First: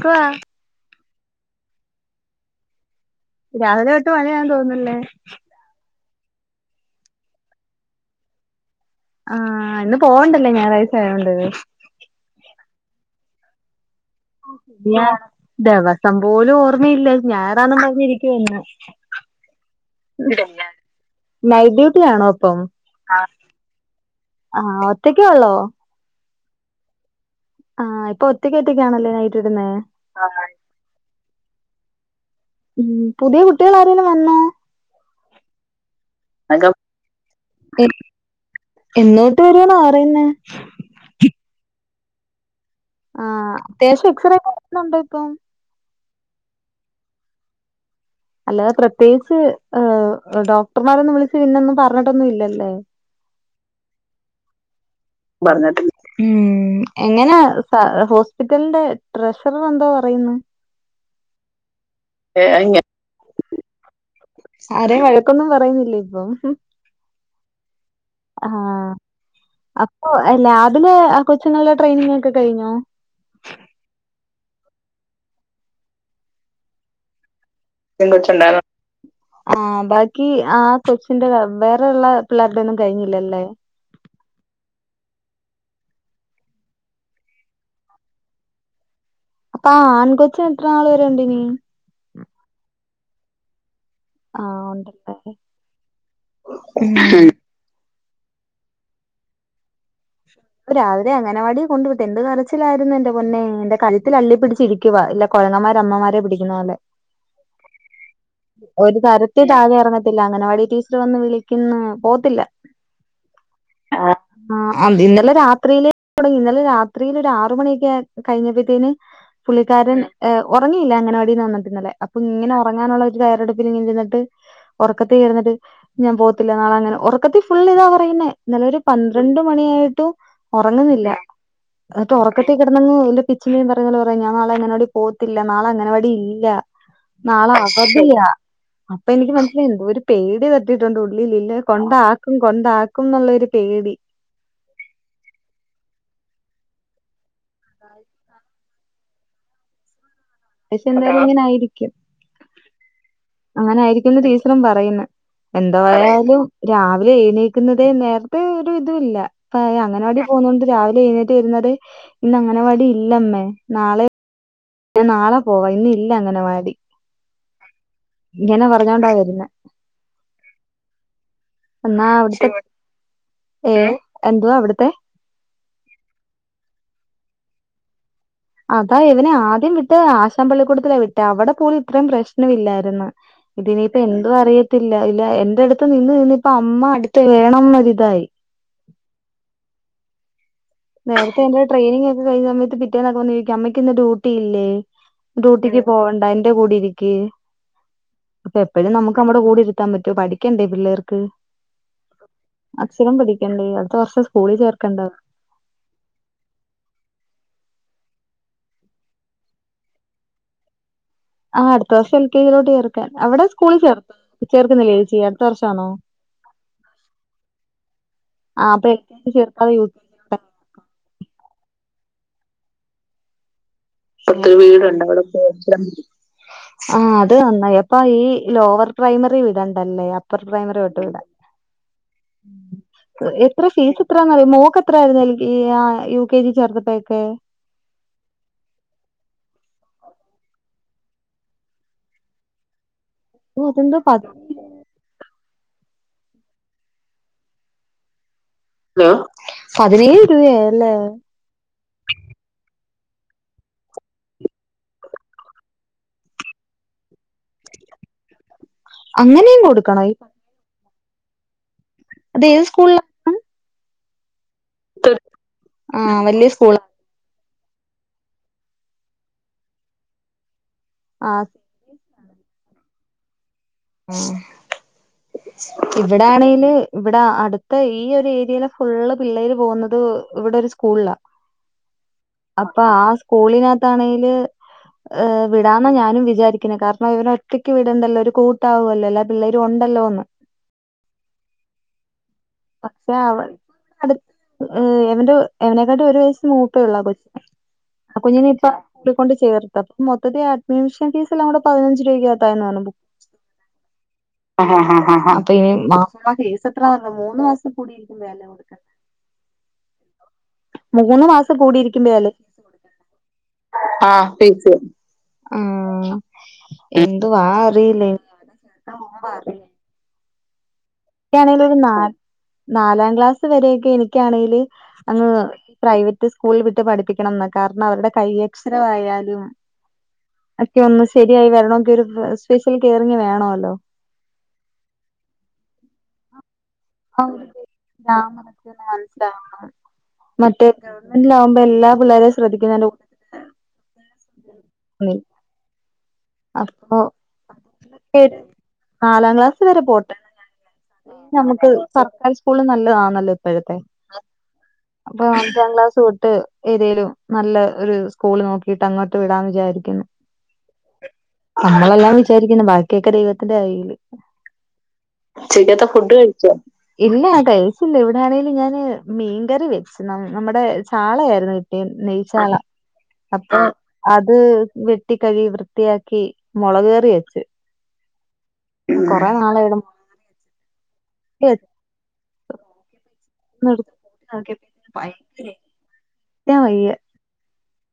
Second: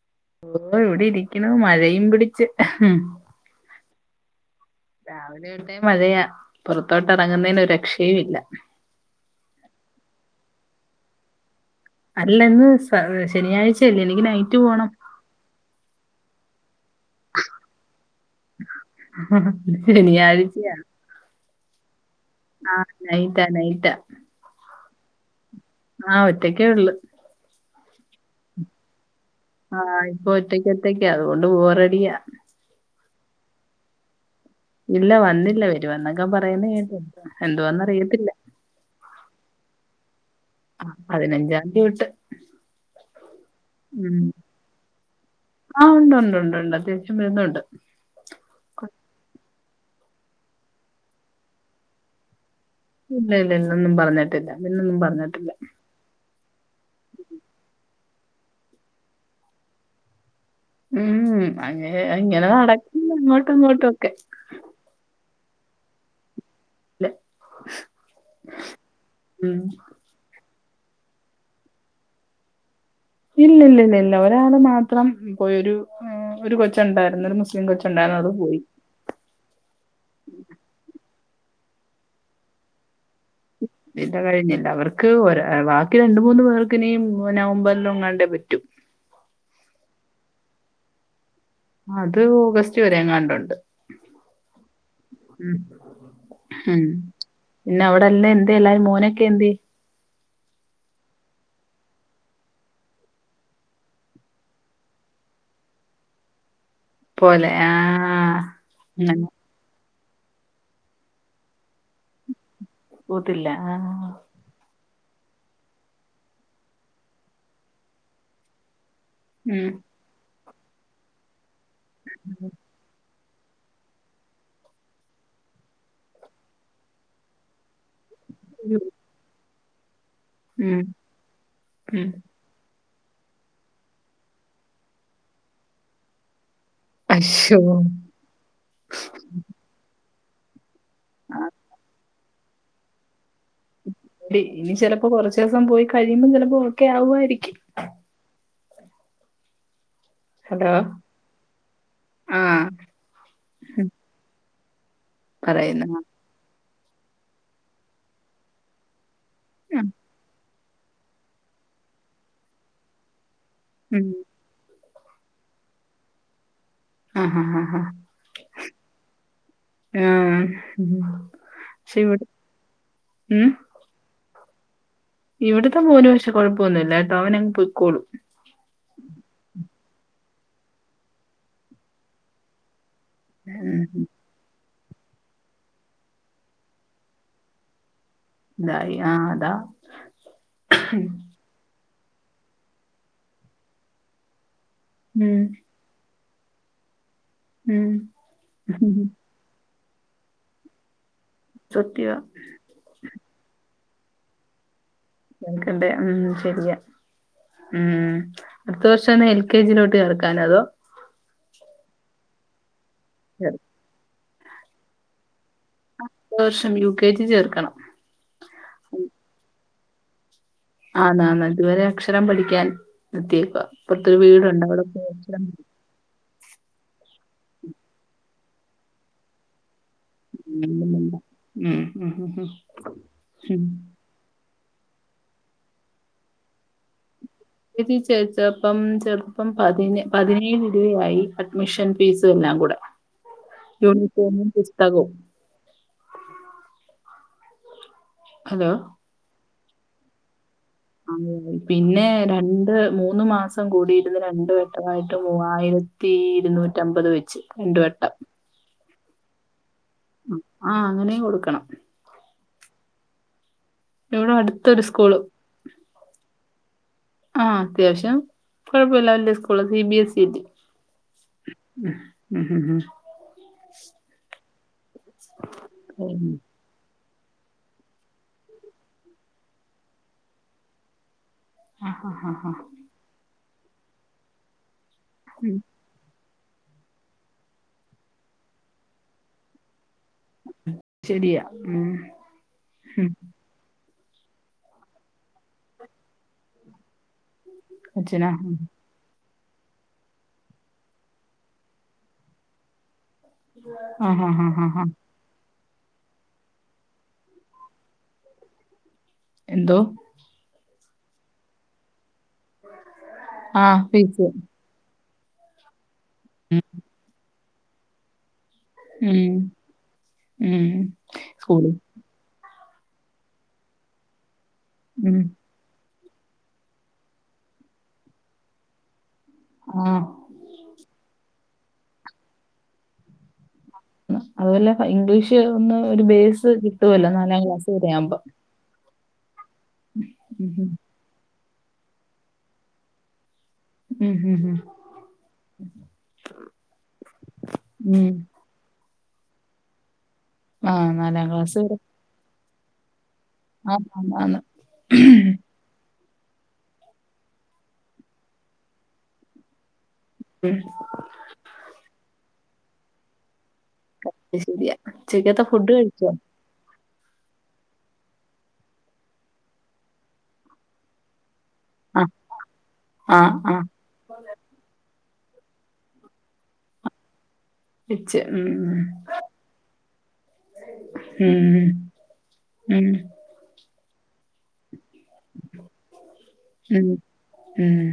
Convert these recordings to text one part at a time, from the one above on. ക്ക്വാ ഓഹ് ഇവിടെ ഇരിക്ക്ണ് മഴയും പിടിച്ച് ഹും രാവിലെ തൊട്ട് മഴയാന്ന് തോന്നുന്ല്ലേ രാവിലെ തോട്ടേ മഴയാ പുറത്തോട്ട് ഇറങ്ങുന്നയ്ന് ഒരു രക്ഷയും ഇല്ല ആഹ് ഇന്ന് പോവണ്ടല്ലേ ഞായറാഴ്ച്ചായതോണ്ടത് അല്ലെന്ന് സാ ശനിയാഴ്ച ച്ചെല്ലേ ല്ലെങ്കി നൈ ല്യ ദെവസം പോലും ഓർമ്മയില്ലാ ഞായറാന്നും പറഞ്ഞിരിക്കുവാ ന്ന് ശെനിയാഴ്ച്ചെയാ നൈഡ്യൂട്ടിയാണോ ആഹ് നൈറ്റാ നൈറ്റാ ആഹ് ഒറ്റക്കേ ഉള്ളോ ആഹ് ഒറ്റക്കെ ഉള്ളൂ ആഹ് ഇപ്പം ഒറ്റക്ക് ഒറ്റക്കാണല്ലേ നൈ ആഹ് ഇപ്പൊ ഒറ്റയ്ക്ക് ഒറ്റയ്ക്ക അതുകൊണ്ട് ബോറഡിയാ ഉം പുതിയ കുട്ടികൾ ആരെലും വന്നോ ഇല്ല വന്നില്ല വരുവ എന്നൊക്കെ പറയുന്ന കേട്ട് എന്തുവാ അറിയത്തില്ല ഇന്ന്തൊട്ട് വരുന്ന പറയുന്നേ ആ പതിനഞ്ചാം തീതൊട്ട് ആഹ് അത്യാവശ്യം എക്സറേക്കെ എടുക്കുന്നുണ്ടേ ഇപ്പം ആഹ് ഉണ്ട് ഉണ്ട് ഉണ്ട് ഉണ്ട് അത്യാവശ്യം വരുന്നുണ്ട് അല്ലാതെ പ്രത്യേകിച്ച് ഹ് ഡോക്ടർമാരൊന്നും വിളിച്ച് പിന്നൊന്നും പറഞ്ഞട്ടൊന്നും ഇല്ലല്ലേ ഇല്ല ഇല്ല ഇന്നൊന്നും പറഞ്ഞട്ടില്ല ഇന്നൊന്നും പറഞ്ഞട്ടില്ല പറഞ്ഞിട്ടില്ല ഉം എങ്ങനാ സ ഹോസ്പിറ്റലിന്റെ ട്രഷറർ എന്തോ പറയുന്നു ഉം അങ്ങ ഏ ഇങ്ങനെ അങ്ങ നടക്കും അങ്ങോട്ടും ഇങ്ങോട്ടും ഒക്കെ ആരെയും വഴക്കൊന്നും പറയുന്നില്ല ഇപ്പം ല്ല ആഹാ അപ്പോ ലാബിലെ കൊച്ചുങ്ങളിലെ ട്രെയിനിങ് ഒക്കെ കഴിഞ്ഞോ ഇല്ല് ഇല്ല് ഇല്ല് ഇല്ല ഒരാള് മാത്രം പോയി ഒരു ആ ഒരു കൊച്ച് ഉണ്ടായിരുന്നു ഒരു മുസ്ലി പെൺ കൊച്ചുണ്ടായിരുന്നു ആഹാ ബാക്കി ആ കൊച്ചിന്റെ വേ വേറെയുള്ള പിള്ളേരുടെ ഒന്നും കഴിഞ്ഞില്ലല്ലേ ഇല്ല കഴിഞ്ഞില്ല അവർക്ക് ഒരാ ബാക്കി രണ്ട് മൂന്ന് പേർക്ക് ഇനിയും നവംബറിൽ എങ്ങാണ്ടേ പറ്റു ആ ആൺ കൊച്ച് എത്ര നാള് വരെണ്ട് ഇനി അത് ഓഗസ്റ്റ് വരെങ്ങാനുണ്ട് ആഹ് ഉണ്ട് ഇപ്പേ ഉം പിന്നെ അവിടെ എല്ല എന്തേ എല്ലാവരും മോനൊക്കെ എന്ത്യേ രാവിലെ അംഗനവാടി കൊണ്ടു വിട്ടു എന്ത് കരച്ചിലായിരുന്നു എൻ്റെ പൊന്നെ എന്റെ കളുത്തിൽ അള്ളി പിടിച്ചിരി ഇരിക്കുവാ ഇല്ല കൊരങ്ങൻമാര് അമ്മമാരെ പിടിക്കുന്ന പോലെ പോലെ ആഹ് ഒരു താര അങ്ങനെ ത്തില് താഴെ ഇറങ്ങത്തില്ല അംഗനവാടി ടീച്ചർ വന്ന് വിളിക്കുന്നു പോകത്തില്ല പേകത്തില്ല ആഹ് ആഹ് ആഹാ അം ഇന്നലെ രാത്രിയില് തുടങ്ങി ഇന്നലെ രാത്രിയില് ഒരു ആറ് മണിയൊക്കെ ആയ് കഴിഞ്ഞപ്പത്തേന് ഉം പുള്ളിക്കാരൻ ഏഹ് ഉറങ്ങിയില്ല അംഗനവാടിന്ന് വന്നപ്പോ ഇന്നലെ അപ്പൊ ഇങ്ങനെ ഉറങ്ങാനുള്ള തയ്യാറെടുപ്പിൽ ഇങ്ങനെ ഇരുന്നിട്ട് ഉറക്കത്തി ഇരുന്നിട്ട് ഞാൻ പോകത്തില്ല നാളെങ്ങനെ ഉറക്കത്തി ഫുള്ള് ഇതാ പറയുന്നേ ഇന്നലെ ഒരു ഉം പന്ത്രണ്ട് മണിയായിട്ടും ഉം ഉറങ്ങുന്നില്ല ഉം. എന്നിട്ട് തൊട്ടി കിടന്ന് അങ്ങ് എന്ത് പിച്ചും പേയും പറയുന്ന പോലെ പറയ ഞാൻ നാളെ അംഗനവാടി പോകത്തില്ലാ നാളെ അംഗനവാടി ഇല്ല നാളെ അശ്ശോ അവധിയ അപ്പൊ എനിക്ക് മന ഒരു പേടി തട്ടിട്ടുണ്ട് ഉള്ളില് ആ ഇല്ലെ കൊണ്ടാക്കും കൊണ്ടാക്കും എന്നുള്ളരു പേടി ടി ഇനി ചിലപ്പോ കുറച്ച് ദിവസം പോയി കഴിയുമ്പം ചിലപ്പോ ഓക്കെ ആവുവായിരിക്കും [unintelligible] ഒരു ഹലോ പക്ഷെ എന്തായാലും ഇങ്ങനെ ആയിരിക്കും ആഹ് അങ്ങനെ ഉം ആയിരിക്കുമെന്ന് ടീച്ചറും പറയുന്നു എന്തോ പറയുന്നു ആയാലും രാവിലെ എഴുനേക്കുന്നതെ നേരത്തെ ഒരു ഇതു ഇല്ല ഇപ്പം ആഹ് അംഗനവാടി പോകുന്നോണ്ട് രാവി ലെ ഏറ്റ് ഇരുന്നതെ ഇന്ന് അംഗനവാടിയില്ലമ്മെ നാളെ ഉം ഞാൻ നാളെ പോവാം ഇന്ന് ഇല്ല അംഗനവാടി ആഹ് ഹാ ഹാ ഹാ ഹാ ഇങ്ങനെ പറഞ്ഞോണ്ട വരുന്ന ആഹ് ഉം പക്ഷെ എന്നാ ഇവിടെ അവിട്ത്തെ ഉം ഏ എന്തുവാ അവിടുത്തെ ഇവിടത്തെ മോന് പക്ഷെ കുഴപ്പമൊന്നുമില്ല കേട്ടോ അവനങ്ങ് പോയ്ക്കോളും അതാ ഇവനെ ആദ്യം വിട്ടത് ആശാൻ പള്ളിക്കൂടത്തിലാ വിട്ടേ അവിടെ പോലും ഇത്രയും പ്രശ്നം ഇല്ലായിരുന്നു ഇതി ഇപ്പ ഉം എന് അത് അറിയത്തില്ല. ഇല്ല എന്റെ അടുത്ത് നിന്ന് നിന്ന്പ്പ അമ്മ അടുത്ത് വേണം എന്നൊരിതായി ഇതായി ആഹ് അതാ നേരത്തെ എന്റെ ട്രെയിനിങ് ഒക്കെ കഴിഞ്ഞ സമയത്ത് പിറ്റേന്നൊക്കെ വന്ന് ചോയിക്കും അമ്മക്ക് ഇന്ന് ഡ്യൂട്ടില്ലേ ഉം ഡ്യൂട്ടിക്ക് പോണ്ട എന്റെ കൂടിരിക്ക്‌ ഉം അപ്പ എപ്പഴും നമുക്ക് ന ടെ കൂടിരുത്താൻ പറ്റോ പഠിക്കണ്ടേ പിള്ളേർക്ക്? സത്ത്യവാ അക്ഷരം പഠിക്കണ്ടേ? അടുത്ത വർഷം സ്കൂളിൽ ചേർക്കണ്ട ചേർക്കണ്ടേ ഉം ശരിയാ. ഉം അടുത്ത വർഷന്ന് എൽ കെ ജീലോട്ട് ചേർക്കാനോ അതോ? ആഹ് അടുത്ത വർഷം എൽ കെ ജീലോട്ട് ചേർക്കാൻ. അവടെ സ്കൂളിൽ ചേർത്തോ? ചേർക്കുന്നില്ലേ ചേച്ചി? അടുത്ത വർഷാണോ? അട്ത്ത വർഷം യു കെ ജി ചേർക്കണം. ആ അപ്പ [inaudible] ചേർക്കാതെ യു ജി ആന്നാന്ന് ഇതുവരെ അക്ഷരം പഠിക്കാൻ നിർത്തിയേക്കുവാ ഇപ്പുറത്തൊരു പ്പത്തൊരു വീടുണ്ട് അവിടെ വീടൊണ്ട് പോയി അവടെ പോ അക്ഷരം ആഹ് അത് നന്നായി അപ്പൊ ഈ ലോവർ പ്രൈമറി വിടണ്ടല്ലേ? അ അപ്പർ പ്രൈമറി ഒട്ട് പഠിക്കുന്നുണ്ട്. വിടാം ഉം ഉം ഉം ഉം ഉം എത്ര ഫീസ്? ത്രന്നറിയോ മോക്കെത്രാരുന്നു എൽ ആ ഈ യു കെ ജി ചേർത്തപ്പെക്കെ? ഇത് ചോയ്ച്ചപ്പം ചെർപ്പം പതിന പതിനേഴുരുവയായി അഡ്മിഷൻ ഫീസെല്ലാം കൂടെ, ഓ അതെന്തോ പതി യൂണിഫോമും പുസ്തകോം ഹലോ ഹലോ പതിനേഴുരുവയായല്ലേ ആ, പിന്നെ രണ്ട് മൂന്ന് മാസം കൂടിയിര്ന്ന് രണ്ട് വെട്ടവായിട്ട് മൂവായിരത്തി ത്തി ഇരുന്നൂറ്റമ്പത് വെച്ച് രണ്ട് വട്ടം അങ്ങനെയും കൊടുക്കണ ആഹ് അങ്ങനേം കൊടുക്കണം അതേത് സ്കൂള്ലാ ഇവിടടുത്തൊരു സ്കൂള് ആ വലിയ സ്കൂളാ ആഹ് അത്യാവശ്യം കൊഴപ്പോല്ല വല്ല്യ സ്കൂളാ സി ബി എസ് സി റ്റി ആഹ് ഉം ഉഹ് ഉം ഉം ഉം ഇവിടാണേല് ഇവിടാ അടുത്ത് ഈ ഒരു ഏരിയയിലെ ഫുള്ള് പിള്ളേര് പോകുന്നത് ഇവിടൊരു സ്കൂളിലാ ആഹ് ഹാ ഹാ ആ പ്പൊ ആ സ്കൂളിനാത്താണേല് ഉം വിടാന്ന ഞാനും വിചാരിക്കണ കാരണം ഇവനൊ ഒറ്റക്ക് വിടണ്ടല്ലോ? ഒരു കൂട്ടാവല്ലോ. എല്ലാ പിള്ളേരു ഒണ്ടല്ലോന്ന്. ശരിയാ ഉം ഉം പക്ഷെ അവൻ അടു എവന്റെ എവനെക്കാട്ടും ഒരു വയസ്സ് മൂത്തേഒള്ളൂ ആ കൊച്ച് ആ അച്ഛനാ കുഞ്ഞിനിപ്പ ടെ ക്കൊണ്ട് ചേർത്ത് അപ്പ മൊത്തത്തി അഡ്മിഷൻ ഫീസെല്ലാം കൂടെ പതിനഞ്ച് രൂവയ്ക്കാത്തായെന്നു പറഞ്ഞു ബുക്ക് ആഹ് ആഹ് ആ ആഹ് ഹാ ആഹ് ഹാ ഹാ ഹാ അപ്പൊ ഇനി മാസം മാസം ഫീസെത്ര വല്ലോ? മൂന്ന് മാസം കൂടിയിരിക്കുമ്പോഴല്ലേ കൊടുക്ക എന്തോ? മൂന്ന് മാസം കൂടിയിരിക്കുമ്പോേഴല്ലേ? ആഹ് ഫീസ് ആഹ് ഉം എന്തൊ വാ അറില്ലേയ് ഉം ഉം എനിക്കാണേല് സ്കൂളിൽ ഒരു നാല് നാലാം ക്ലാസ് വരെയൊക്കെ എനിക്കാണേല് ഉം അങ്ങ് പ്രൈവറ്റ് സ്കൂളിൽ വിട്ട് പഠിപ്പിക്കണംന്ന. കാരണം അവരുടെ കൈയക്ഷരവായാലും ആഹ് ഒക്കെയൊന്ന് ശെരിയായി വരണൊങ്കി ഒരു സ്പെഷ്യൽ കെയറിങ് വേണോലോ? അതുപോലെ ഇംഗ്ലീഷ് ഒന്ന് ഒരു ബേസ് കിട്ടുവല്ലോ നാലാം ക്ലാസ് വരെ ആവുമ്പം [inaudible] ഉം ന്നട്ട് ഇല്ലമ്പാ എല്ലാ പിള്ളേരേം ശ്രദ്ധിക്കുന്നെ മ്മ് മ്മ് മ്മ് [unintelligible] [inaudible] അപ്പോ ഉം ഈയൊരു നാലാം ക്ലാസ്സ് വരെ പൊട്ടെ [inaudible] ആഹ് നാലാം ക്ലാസ് വരെ സർക്കാര് സ്കൂളും നല്ലതാനല്ലോ ഇപ്പഴത്തെ ആഹ് ആന്ന് ആന്ന് അപ്പോ അഞ്ചാം ക്ലാസോട്ടു ഏതേലും നല്ല ഒരു സ്കൂള് നോക്കിട്ട് അങ്ങോട്ട് വിടാന്ന് വിചാരിക്കുന്നു ഉം നമ്മളെല്ലാം വിചാരിക്ക്ന്നു ബാക്കിക്കെ ദൈവത്തിന്റെ കയില് [inaudible] ശെരിയാ ഉച്ചക്കത്തെ ഫുഡ് കഴിച്ചോ? ഇല്ല കഴിച്ചില്ല ഇവിടാണേല് ഞാന് മീങ്കറി വെച്ച് നമ്മടെ ചാളയാരുന്ന് [unintelligible] ആഹ് നെയ്ചാള ആഹ് അപ്പോ ആഹ് അത് വെട്ടിക്കഴിവി വൃ ത്തിയാക്കി മൊളക് ക്കറി വെച്ചു വെച്ച് ഉം നാളായി ഇവിടെ മുളക് കറി ഉം വെച്ചിട്ട്. ഉം [inaudible] മ്മ് മ്മ്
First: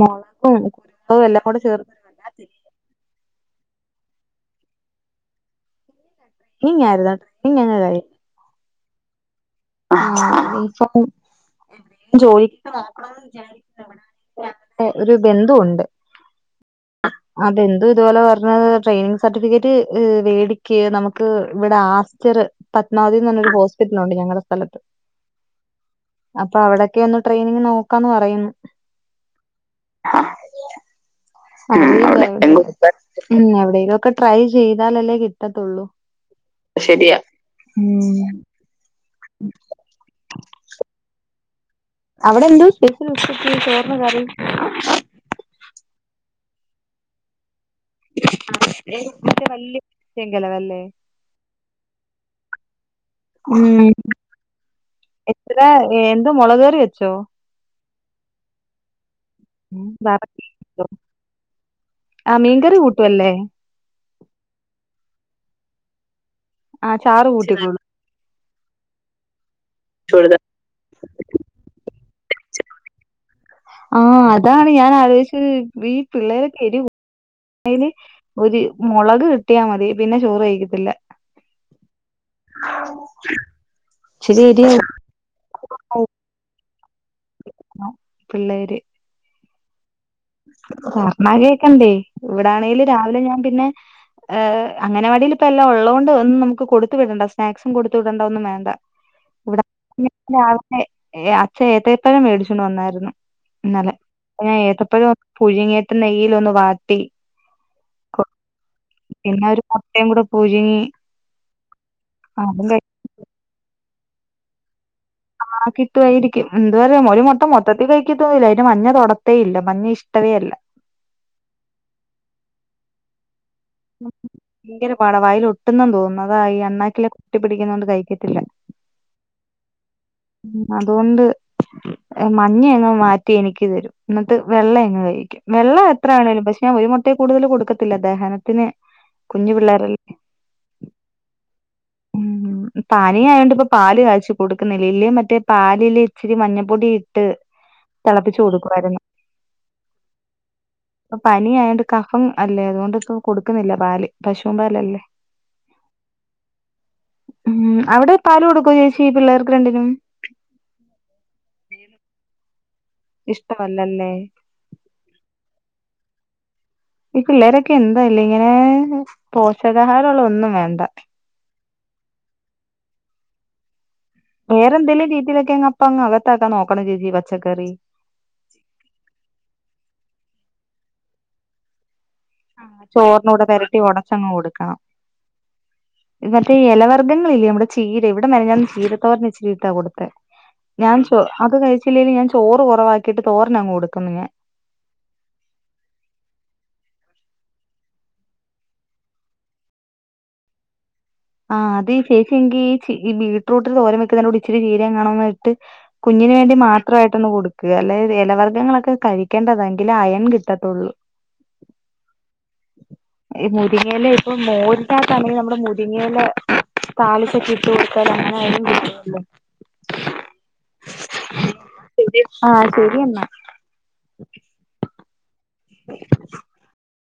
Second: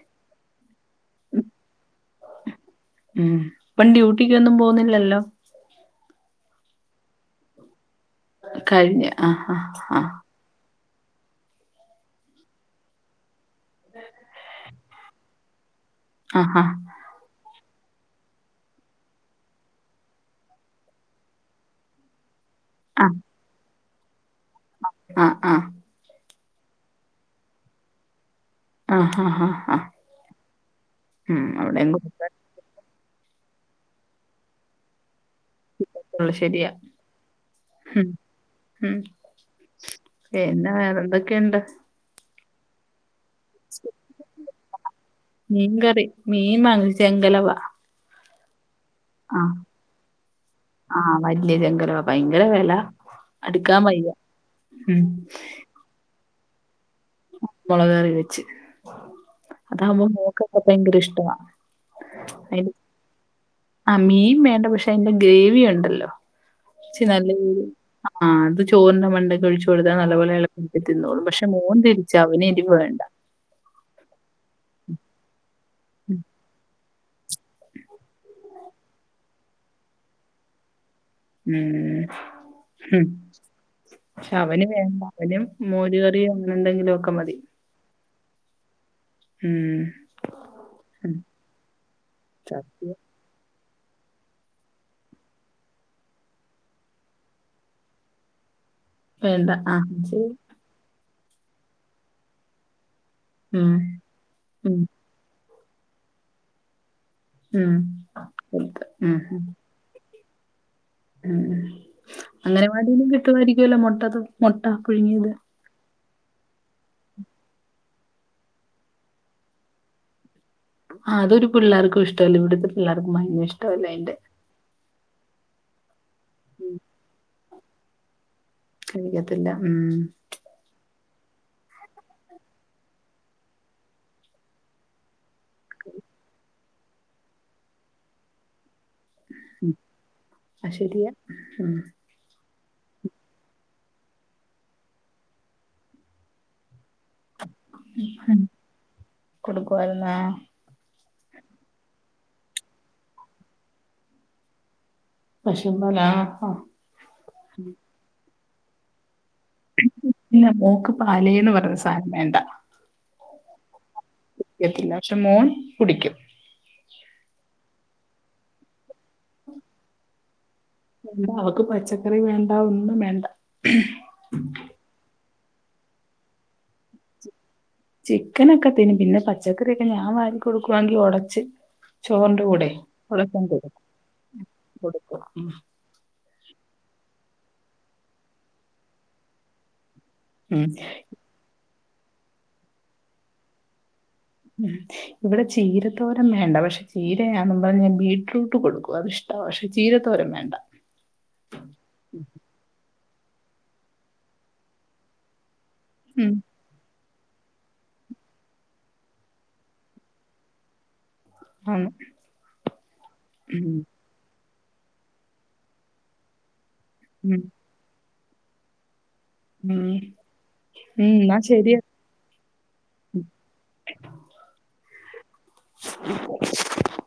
മൊളകും [inaudible] എല്ലാം കൂടെ ചേർ മ്മ് ഇപ്പം ഡ്യൂട്ടിക്കൊന്നും പോന്നിലല്ലോ [unintelligible] കഴിഞ്ഞ് ആഹ് ആഹ് [unintelligible] ജോലിക്ക് [inaudible] [inaudible] ഏഹ് ഒരു ബന്ധുവോണ്ട് ആഹ് ആഹ് ആഹ്‌ ബന്ധു ഇതുപോലെ പറഞ്ഞത് ട്രെയിനിങ് സർട്ടിഫിക്കറ്റ് വേടിക് നമുക്ക് ഇവടെ ആ സ്റ്ററ് ആഹ് പത്മവതിന്ന് പറയുന്ന ഹോസ്പിറ്റലോണ്ട് ഞങ്ങട സ്ഥലത്ത് ആഹ് ആഹ് അപ്പോ അവടൊക്കെ ഒന്ന് ട്രെയിനിങ് നോക്കാന്ന് പറയുന്നു. ആഹ് ആഹ് ആഹ് ഉം അവിടെയും [inaudible] എവടെലുക്കെ ട്രൈ ചെയ്താലല്ലേ കി ട്ടത്തോള്ളൂ കൊടുക്കാതിരിക്കത്തുള്ളൂ ശരിയാ ശെരിയാ ഉം ഉം പിന്നെ വേറെന്തൊക്കെയൊണ്ട് അവടെന്തോ സ്പെഷ്യൽ ഉച്ചക്ക് ചോറിനു കറി മീങ്കറി മീൻ വാങ്ങി ചെങ്കലവാ. [inaudible] ആഹ് വല്യ ചെങ്കലവല്ലേ ആഹ് വല്യ ചെങ്കലവ പയങ്കര വെല അടുക്കാൻ ഉം വയ്യ ഉം എത്ര എന്ത് മൊളക് കറി വെച്ചോ മൊളക് കറി വെച്ച് അതാകുമ്പോ മോക്കൊക്കെ ഭയങ്കര ഇഷ്ടവാ അയ്ന്റി ടു അല്ലെ ആ മീൻ വേണ്ട പക്ഷെ അതിന്റെ ഗ്രേവിയുണ്ടല്ലോ ആ ച്ചിരി നല്ല ചാറ് [unintelligible] കൂട്ടിക്കോളൂ അഹ് ആഹ് അത് ചോറിന്റെമ ണ്ടയ്ക്കൊഴിച്ച് കൊട്ത്താ നല്ലപോലെ എള ക്കി തിന്നോളും പക്ഷെ മോൻ തിരിച്ചാ അവനെരിവ് വേണ്ട ആഹ് അതാണ് ഞാൻ ആലോയിച്ചത് ഈ പിള്ളേരൊക്കെ എരിവ് അയ്ല് ഒര് മൊളക് കിട്ടിയാ മതി പിന്നെ ചോറ് കഴിക്കത്തില്ല ഉം ഹും പക്ഷേ ഇച്ചിരി എരി അവന് വേണ്ട അവനും മോര്കറിയൊ അങ്ങനെ എന്തെങ്കിലും ഒക്കെ മതി ആ പിള്ളേര് ഉം. ഉം പറഞ്ഞാ കേക്കണ്ടേ ഇവിടാണെല് സദ്യ രാവിലെ ഞാൻ പിന്നെ ഏഹ് അങ്ങനവാടിയില് ഇപ്പ എല്ലാം ഉള്ളോണ്ട് ഒന്നും നമുക്ക് കൊടുത്ത് വിടണ്ട സ്നാക്സും കൊടുത്തു വിടണ്ട ഒന്നും വേണ്ട വേണ്ട ഇവിടെ ആ ശരി ആണെ അച്ഛൻ രാവിലെ ഏത്തപ്പഴം മേടിച്ചോണ്ട് വന്നായിരുന്നു ഉം ഇന്നലെ അപ്പഞാ ഉം ഏത്തപ്പഴം പുഴുങ്ങിയിട്ട് നെയ്യിൽ ഒന്ന് വാട്ടി ഉം. [unintelligible] ത്ത് പിന്നെ ഒരു മുട്ടയും കൂടെ പുഴിങ്ങി ഉം ഉം അംഗനവാടിലും കിട്ടുവായിരിക്കുവല്ലോ മൊട്ടത് മൊട്ട പുഴുങ്ങിയത് ആഹ് കിട്ടുവായിരിക്കും ന്തുവാ [unintelligible] മോ ഒരു മുട്ട മൊത്തത്തിൽ കഴിക്കത്തൊന്നുല്ല അതിന് മഞ്ഞ തൊടത്തെ ഇല്ല മഞ്ഞ ഇഷ്ടവേ അല്ല അതൊരു പിള്ളാർക്കും ഇഷ്ടവല്ലന്ന്ണ്ട് ഇവിടത്തെ പിള്ളേർക്കും മഞ്ഞ ഇഷ്ടവല്ല അയ്ന്റെ ഭയങ്കര പാടാ വായിലൊട്ടുന്നെന്ന് തോന്നുന്നു അതാ ഈ ഉം അണ്ണാക്കിലെ ഒട്ടി പിടിക്കുന്നോണ്ട് കഴിക്കത്തില്ല കഴിക്കത്തില്ല ഉം. ഉം. അതുകൊണ്ട് മഞ്ഞയങ്ങ് മാറ്റി എനിക്ക് തരും ന്ന്ട്ട് വെള്ളം അങ്ങ് കഴിക്കും വെള്ളം എത്ര ആണേങ്കിലും പക്ഷെ ഞാൻ ഒരു മുട്ടേ കൂടുതല് കൊടുക്കത്തില്ല ദഹനത്തിന് കുഞ്ഞു പിള്ളേരെ ആഹ് ശരിയാ ഉം. പനിയായൊണ്ട് ഇപ്പൊ പാല് കാച്ചി കൊടുക്കുന്നില്ല ഇല്ലേ മറ്റേ പാലില് ഇച്ചിരി മഞ്ഞപ്പൊടി ഇ ട്ട് തിളപ്പിച്ചു കൊടുക്കുവാര്ന്ന് കൊടുക്കുവാര്ന്ന് ഏ പ്പ പനിയായോണ്ട് കഫം അല്ലേ അതുകൊണ്ട് ഇപ്പ കൊടുക്കുന്നില്ല പാല് പശൂമ്പാലല്ലേ പശൂമ്പാലാ ആഹ് ആഹ് അഹ് ഉം. അവിടെ പാല് കൊടുക്കുവോ ചേച്ചി പിള്ളേർക്ക് രണ്ടിനും ഇല്ല മോക്ക് പാലേന്ന് പറഞ്ഞൊര് സാനം വേണ്ട ഇഷ്ടവല്ലല്ലെ എത്തില്ല പക്ഷെ മോൻ കുടിക്കും ഈ പിള്ളേരൊക്കെ എന്താല്ലേ ഇങ്ങനെ പോഷകാഹാരുള്ള ഒന്നും വേണ്ട ഇവിടെ അവക്ക് പച്ചക്കറി വേണ്ട ഒന്നും വേണ്ട വേറെ എന്തേലും രീതിയിലോക്കെ അങ്ങ് അപ്പ അങ്ങ് അകത്താക്കാൻ നോക്കണം ചേച്ചി പച്ചക്കറി ചിക്കനൊക്കെ തിന്നും പിന്നെ പച്ചക്കറിയൊക്കെ ഞാൻ വാരി കൊടുക്കുവാണെങ്കി ഒടച്ച് ചോർന്റെ കൂടെയ് ചോറിനൂടെ ഒടച്ചങ്ങ് പെരട്ടി കൊടുക്കും ഒടച്ചങ്ങ് കൊടുക്കണം കൊടുക്കും മറ്റേ എലവർഗ്ങ്ങളില്ലേ നമ്മടെ ചീരെ ഇവിടെ മെനാഞ്ഞാന്ന് ചീരത്തോരന് ഇച്ചിരിട്ടാ കൊടുത്തെ ഉം ഞാൻ ചോ അത് കഴിച്ചില്ലേല് ഞാൻ ചോറ് കൊറവാക്കിട്ട് തോരനങ്ങ് കൊട്ക്ക്ന്ന് ഞാൻ ഉം.. ഇവിടെ ചീരത്തോരം വേണ്ട പക്ഷെ ചീരയാന്നും പറഞ്ഞ് ഞാൻ ബീറ്റ്റൂട്ട് കൊടുക്കും അതിഷ് ടാ പക്ഷെ ചീരത്തോരൻ വേണ്ട ആഹ് അത് ചേച്ചി എങ്കി ഈ ബീറ്റ്റൂട്ട് തോരൻ വെക്കുന്നെന്റെ കൂടെ ഇച്ചിരി ചീരയെങ്ങാണ് അങ്ങട് ഇട്ട് ഉം കുഞ്ഞിന് വേണ്ടി മാ- ത്രായിട്ടൊന്ന് ഒട്ക്കാ. അല്ലായേ ന് എലവർഗങ്ങളൊക്കെ കഴിക്കേണ്ടതാ. എങ്കിലെ അയേൻ കിട്ടത്തൊള്ളൂ. ആന്ന് ഏഹ് ഉം മുരിങ്ങയില ഇപ്പൊ മോര്ട്ടാ [unintelligible] നമ്മള് മുരിങ്ങയില ഉം താളിച്ചോക്കെ ഇട്ടും കൊട്ക്കലാ. അങ്ങനെ ആയാലും തിന്നുവല്ലോ. ഉം.. ഉം.. ന്നാ ശരിയ ശരി. ആഹ് ശരിഎന്നാ